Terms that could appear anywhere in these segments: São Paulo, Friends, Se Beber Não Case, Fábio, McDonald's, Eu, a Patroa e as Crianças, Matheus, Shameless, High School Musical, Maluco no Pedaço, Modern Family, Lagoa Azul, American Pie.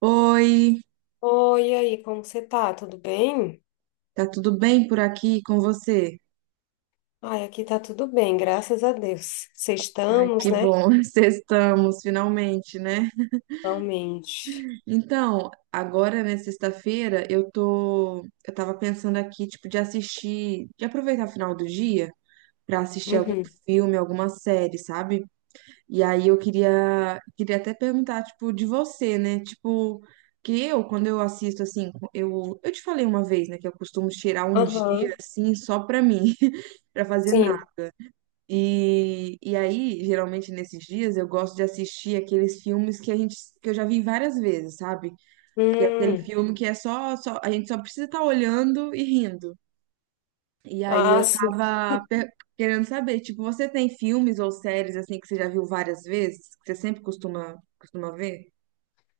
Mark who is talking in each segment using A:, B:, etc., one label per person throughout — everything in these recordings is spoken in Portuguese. A: Oi,
B: Oi, e aí, como você tá? Tudo bem?
A: tá tudo bem por aqui com você?
B: Ai, aqui tá tudo bem, graças a Deus. Vocês estamos
A: Que
B: né?
A: bom, estamos finalmente, né?
B: Realmente.
A: Então, agora, né, sexta-feira, eu tava pensando aqui, tipo, de aproveitar o final do dia pra assistir algum
B: Uhum.
A: filme, alguma série, sabe? E aí eu queria, queria até perguntar, tipo, de você, né? Tipo, quando eu assisto, assim, eu te falei uma vez, né, que eu costumo tirar um
B: Aham,
A: dia, assim, só pra mim, pra fazer nada.
B: sim.
A: E aí, geralmente nesses dias, eu gosto de assistir aqueles filmes que eu já vi várias vezes, sabe? Que é aquele
B: Hum.
A: filme que é só a gente só precisa estar olhando e rindo. E aí
B: Ah,
A: eu
B: sim.
A: tava querendo saber, tipo, você tem filmes ou séries assim que você já viu várias vezes, que você sempre costuma ver?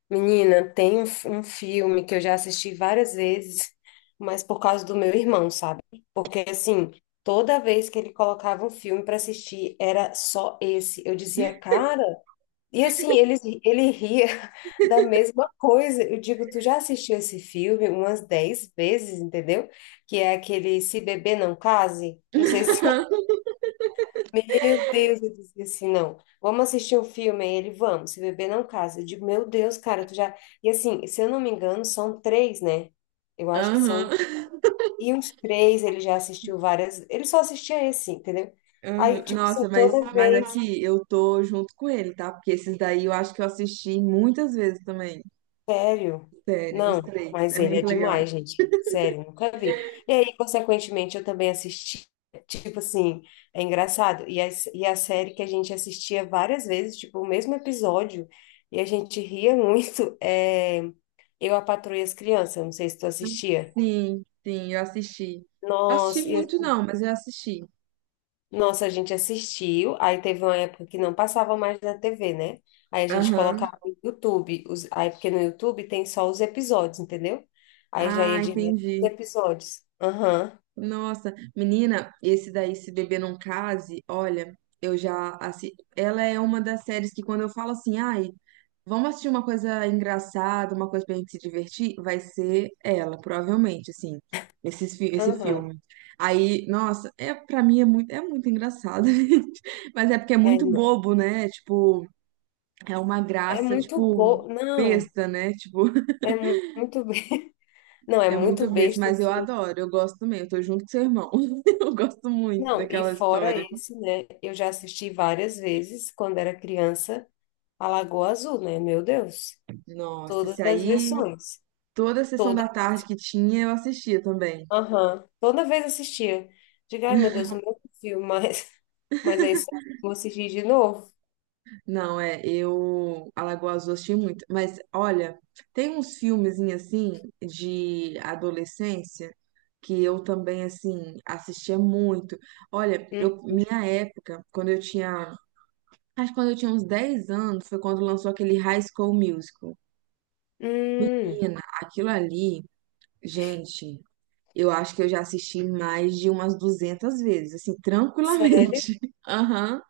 B: Menina, tem um filme que eu já assisti várias vezes, mas por causa do meu irmão, sabe? Porque, assim, toda vez que ele colocava um filme para assistir, era só esse. Eu dizia, cara. E assim, ele ria da mesma coisa. Eu digo, tu já assistiu esse filme umas 10 vezes, entendeu? Que é aquele Se Beber Não Case. Não sei se, meu Deus, eu disse assim, não. Vamos assistir um filme. Aí ele, vamos, Se Beber Não Case. Eu digo, meu Deus, cara, tu já. E assim, se eu não me engano, são três, né? Eu acho que
A: Aham.
B: são. E os três ele já assistiu várias. Ele só assistia esse, entendeu? Aí,
A: Aham.
B: tipo assim,
A: Nossa, mas,
B: toda
A: mas
B: vez.
A: aqui eu tô junto com ele, tá? Porque esses daí eu acho que eu assisti muitas vezes também.
B: Sério?
A: Sério, os
B: Não,
A: três.
B: mas
A: É
B: ele é
A: muito legal.
B: demais, gente. Sério, nunca vi. E aí, consequentemente, eu também assisti. Tipo assim, é engraçado. E a série que a gente assistia várias vezes, tipo, o mesmo episódio, e a gente ria muito, é Eu, a Patroa e as Crianças. Não sei se tu assistia.
A: Sim, sim, eu assisti. Assisti
B: Nossa, e
A: muito não, mas eu assisti.
B: Nossa, a gente assistiu, aí teve uma época que não passava mais na TV, né? Aí a gente
A: Aham.
B: colocava no YouTube, os- aí porque no YouTube tem só os episódios, entendeu? Aí já ia
A: Ah,
B: direto
A: entendi.
B: os episódios. Aham,
A: Nossa, menina, esse daí, Se Beber Não Case, olha, eu já assisti. Ela é uma das séries que quando eu falo assim, ai, vamos assistir uma coisa engraçada, uma coisa pra gente se divertir? Vai ser ela, provavelmente, assim, esse
B: aham.
A: filme. Aí, nossa, é, pra mim é muito engraçado, gente. Mas é porque é
B: É,
A: muito
B: não.
A: bobo, né? Tipo, é uma
B: É
A: graça,
B: muito
A: tipo,
B: bom, não,
A: besta, né? Tipo,
B: é muito, não, é
A: é
B: muito
A: muito besta,
B: besta,
A: mas eu
B: assim.
A: adoro, eu gosto também, eu tô junto com seu irmão. Eu gosto muito
B: Não, e
A: daquela
B: fora
A: história.
B: esse, né? Eu já assisti várias vezes, quando era criança, a Lagoa Azul, né? Meu Deus,
A: Nossa, esse
B: todas as
A: aí,
B: versões.
A: toda a sessão da tarde que tinha, eu assistia também.
B: Aham. Toda vez assistia. Digo, ai meu Deus, não filme, mas, mas é isso. Vou assistir de novo.
A: Não, é, eu Alagoas Azul eu assisti muito, mas olha, tem uns filmezinhos assim de adolescência que eu também assim assistia muito. Olha,
B: Hum,
A: eu minha época, acho que quando eu tinha uns 10 anos, foi quando lançou aquele High School Musical.
B: Hum.
A: Menina, aquilo ali, gente, eu acho que eu já assisti mais de umas 200 vezes, assim,
B: Sério?
A: tranquilamente. Aham.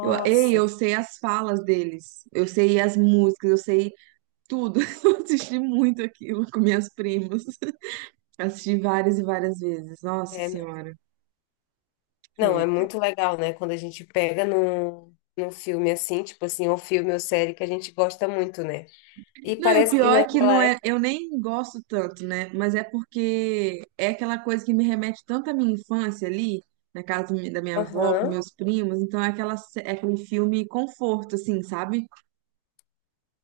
A: Eu, ei, eu sei as falas deles, eu sei as músicas, eu sei tudo. Eu assisti muito aquilo com minhas primas. Assisti várias e várias vezes. Nossa
B: é, não.
A: Senhora.
B: Não,
A: É.
B: é muito legal, né? Quando a gente pega num filme assim, tipo assim, um filme ou série que a gente gosta muito, né? E
A: Não, e o
B: parece que e
A: pior é que
B: naquela
A: não é,
B: época.
A: eu nem gosto tanto, né? Mas é porque é aquela coisa que me remete tanto à minha infância ali, na casa da minha avó, com
B: Aham.
A: meus primos. Então é, é aquele filme conforto, assim, sabe?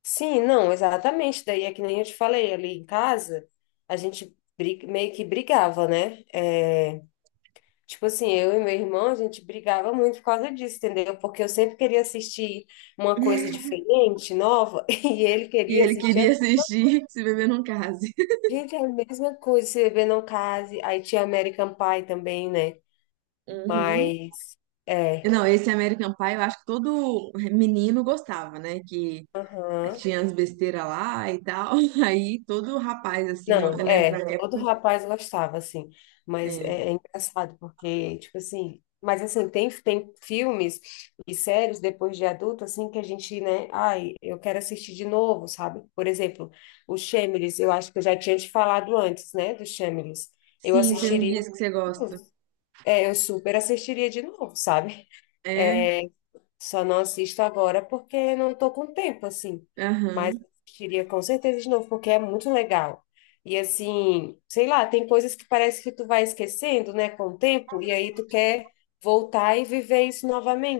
B: Sim, não, exatamente. Daí é que nem eu te falei, ali em casa, a gente meio que brigava, né? É, tipo assim, eu e meu irmão, a gente brigava muito por causa disso, entendeu? Porque eu sempre queria assistir uma coisa diferente, nova, e ele
A: E
B: queria
A: ele
B: assistir.
A: queria assistir Se Beber Não Case.
B: Gente, é a mesma coisa, Se Beber Não Case. Aí tinha American Pie também, né?
A: Uhum.
B: Mas, é.
A: Não, esse American Pie, eu acho que todo menino gostava, né? Que
B: Aham.
A: tinha as besteiras lá e tal. Aí todo rapaz, assim, ó,
B: Não,
A: eu lembro da
B: é, todo
A: época.
B: rapaz gostava, assim, mas
A: É,
B: é, é engraçado porque, tipo assim, mas assim, tem filmes e séries depois de adulto, assim, que a gente, né, ai, eu quero assistir de novo, sabe? Por exemplo, o Shameless, eu acho que eu já tinha te falado antes, né, do Shameless. Eu
A: sim, você me
B: assistiria,
A: disse que você gosta.
B: é, eu super assistiria de novo, sabe?
A: É,
B: É, só não assisto agora porque não estou com tempo, assim. Mas
A: aham,
B: assistiria com certeza de novo, porque é muito legal. E assim, sei lá, tem coisas que parece que tu vai esquecendo, né, com o tempo, e aí tu quer voltar e viver isso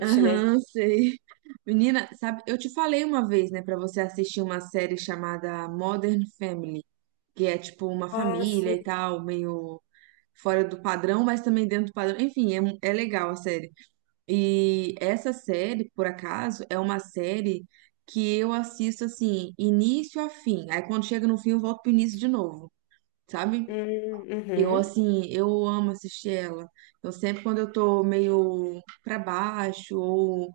A: aham,
B: né?
A: sei. Menina, sabe, eu te falei uma vez, né, pra você assistir uma série chamada Modern Family, que é tipo uma
B: Ah,
A: família e
B: sim.
A: tal, meio fora do padrão, mas também dentro do padrão. Enfim, é, é legal a série. E essa série, por acaso, é uma série que eu assisto assim, início a fim. Aí quando chega no fim, eu volto pro início de novo, sabe? Eu
B: Uhum,
A: assim, eu amo assistir ela. Eu sempre quando eu tô meio pra baixo ou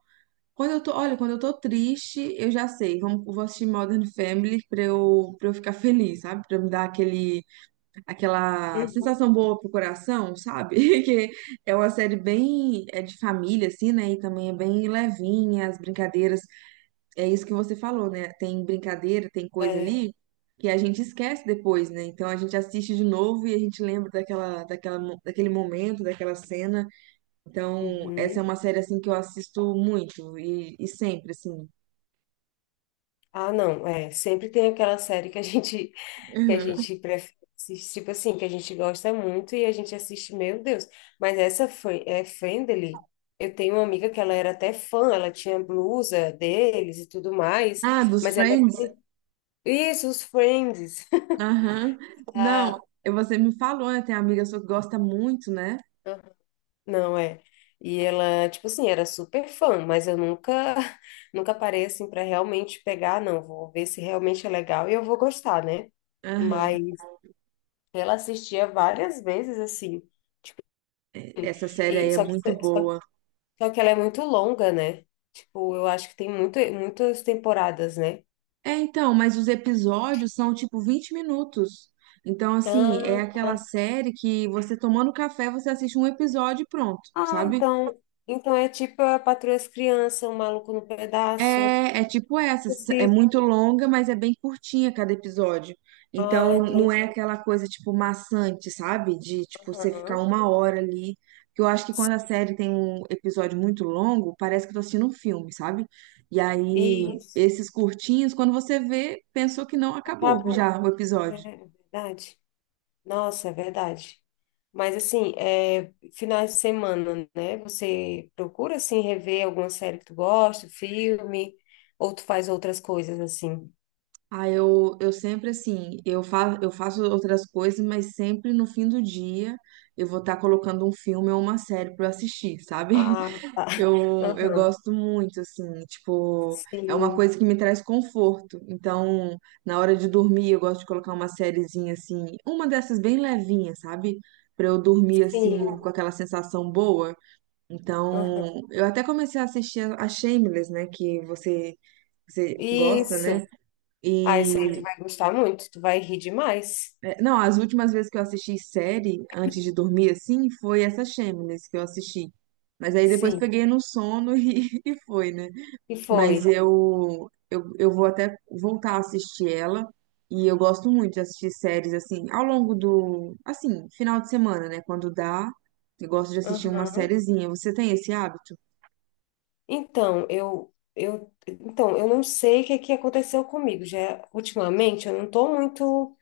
A: quando eu tô, olha, quando eu tô triste, eu já sei, vou assistir Modern Family pra eu ficar feliz, sabe? Pra me dar aquele aquela
B: uhum,
A: sensação boa pro coração, sabe? Que é uma série bem é de família assim, né? E também é bem levinha as brincadeiras. É isso que você falou, né? Tem brincadeira, tem coisa
B: é,
A: ali que a gente esquece depois, né? Então a gente assiste de novo e a gente lembra daquela, daquele momento, daquela cena. Então, essa é
B: uhum.
A: uma série assim que eu assisto muito e sempre assim.
B: Ah, não, é, sempre tem aquela série que a gente que a
A: Uhum.
B: gente prefere, assistir, tipo assim, que a gente gosta muito e a gente assiste, meu Deus. Mas essa foi é Friendly. Eu tenho uma amiga que ela era até fã, ela tinha blusa deles e tudo mais,
A: Ah, dos
B: mas ela
A: Friends?
B: isso, os Friends.
A: Aham. Não,
B: Ah,
A: você me falou, né? Tem amiga sua que gosta muito, né?
B: não é. E ela, tipo assim, era super fã, mas eu nunca nunca parei assim para realmente pegar, não, vou ver se realmente é legal e eu vou gostar, né?
A: Aham.
B: Ela assistia várias vezes, assim.
A: Essa série aí
B: E,
A: é
B: só que,
A: muito
B: só,
A: boa.
B: só que ela é muito longa, né? Tipo, eu acho que tem muito, muitas temporadas, né?
A: É, então, mas os episódios são tipo 20 minutos. Então, assim,
B: Ah,
A: é aquela série que você tomando café, você assiste um episódio e pronto,
B: ah,
A: sabe?
B: então. Então é tipo a Patroa e as Crianças, o Maluco no Pedaço.
A: É tipo essa, é
B: Esse-
A: muito longa, mas é bem curtinha cada episódio.
B: Ah,
A: Então
B: tem.
A: não é aquela coisa tipo maçante, sabe? De tipo você ficar
B: Aham.
A: uma hora ali. Que eu acho que quando a série tem um episódio muito longo, parece que eu tô assistindo um filme, sabe? E aí
B: Isso.
A: esses curtinhos, quando você vê, pensou que não acabou
B: Acabou.
A: já o
B: É é
A: episódio.
B: verdade. Nossa, é verdade. Mas assim, é, finais de semana, né? Você procura assim rever alguma série que tu gosta, filme, ou tu faz outras coisas assim?
A: Ah, eu sempre assim, eu faço outras coisas, mas sempre no fim do dia eu vou estar colocando um filme ou uma série para assistir, sabe?
B: Ah, tá.
A: Eu
B: Aham.
A: gosto muito, assim, tipo, é uma
B: Sim,
A: coisa que me traz conforto. Então, na hora de dormir, eu gosto de colocar uma sériezinha, assim, uma dessas bem levinha, sabe? Pra eu dormir, assim,
B: sim.
A: com aquela sensação boa.
B: Aham.
A: Então, eu até comecei a assistir a Shameless, né? Que você gosta,
B: Isso.
A: né?
B: Ah, esse aí tu
A: E,
B: vai gostar muito, tu vai rir demais.
A: é, não, as últimas vezes que eu assisti série antes de dormir, assim, foi essa Shameless que eu assisti. Mas aí depois
B: Sim.
A: peguei no sono e foi, né?
B: E foi.
A: Mas eu vou até voltar a assistir ela. E eu gosto muito de assistir séries assim, ao longo do, assim, final de semana, né? Quando dá, eu gosto de assistir uma
B: Aham.
A: sériezinha. Você tem esse hábito?
B: Então, eu então, eu não sei o que que aconteceu comigo. Já ultimamente eu não tô muito.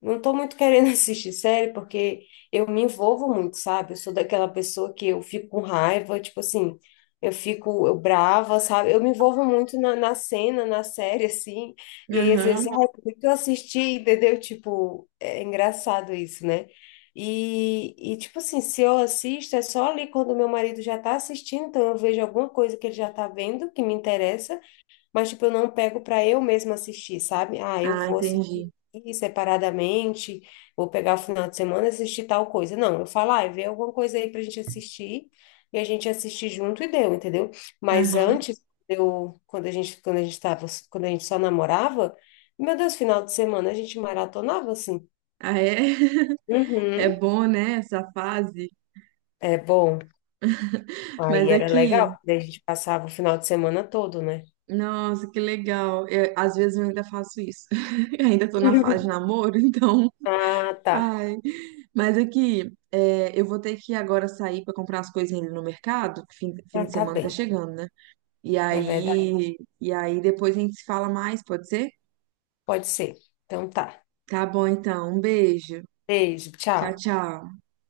B: Não tô muito querendo assistir série porque eu me envolvo muito, sabe? Eu sou daquela pessoa que eu fico com raiva, tipo assim, eu fico eu brava, sabe? Eu me envolvo muito na cena, na série, assim. E aí, às
A: Aham.
B: vezes, ai, por que que eu assisti, entendeu? Tipo, é engraçado isso, né? E tipo assim, se eu assisto, é só ali quando meu marido já tá assistindo, então eu vejo alguma coisa que ele já tá vendo que me interessa. Mas, tipo, eu não pego para eu mesma assistir, sabe? Ah, eu
A: Ah,
B: vou assistir
A: entendi.
B: separadamente, vou pegar o final de semana e assistir tal coisa. Não, eu falo, ah, vê alguma coisa aí pra gente assistir, e a gente assiste junto e deu, entendeu? Mas
A: Aham.
B: antes, eu, quando a gente tava, quando a gente só namorava, meu Deus, final de semana a gente maratonava assim.
A: Ah, é? É
B: Uhum.
A: bom, né, essa fase?
B: É bom. Aí
A: Mas
B: era
A: aqui,
B: legal, porque daí a gente passava o final de semana todo, né?
A: nossa, que legal. Às vezes eu ainda faço isso. Ainda tô na fase de namoro, então.
B: Ah, tá.
A: Ai, mas aqui, é, eu vou ter que agora sair para comprar as coisas ali no mercado, que fim
B: Ah,
A: de
B: tá
A: semana tá
B: bem.
A: chegando, né? E
B: É verdade.
A: aí, e aí depois a gente se fala mais, pode ser?
B: Pode ser. Então tá.
A: Tá bom, então. Um beijo.
B: Beijo,
A: Tchau,
B: tchau.
A: tchau.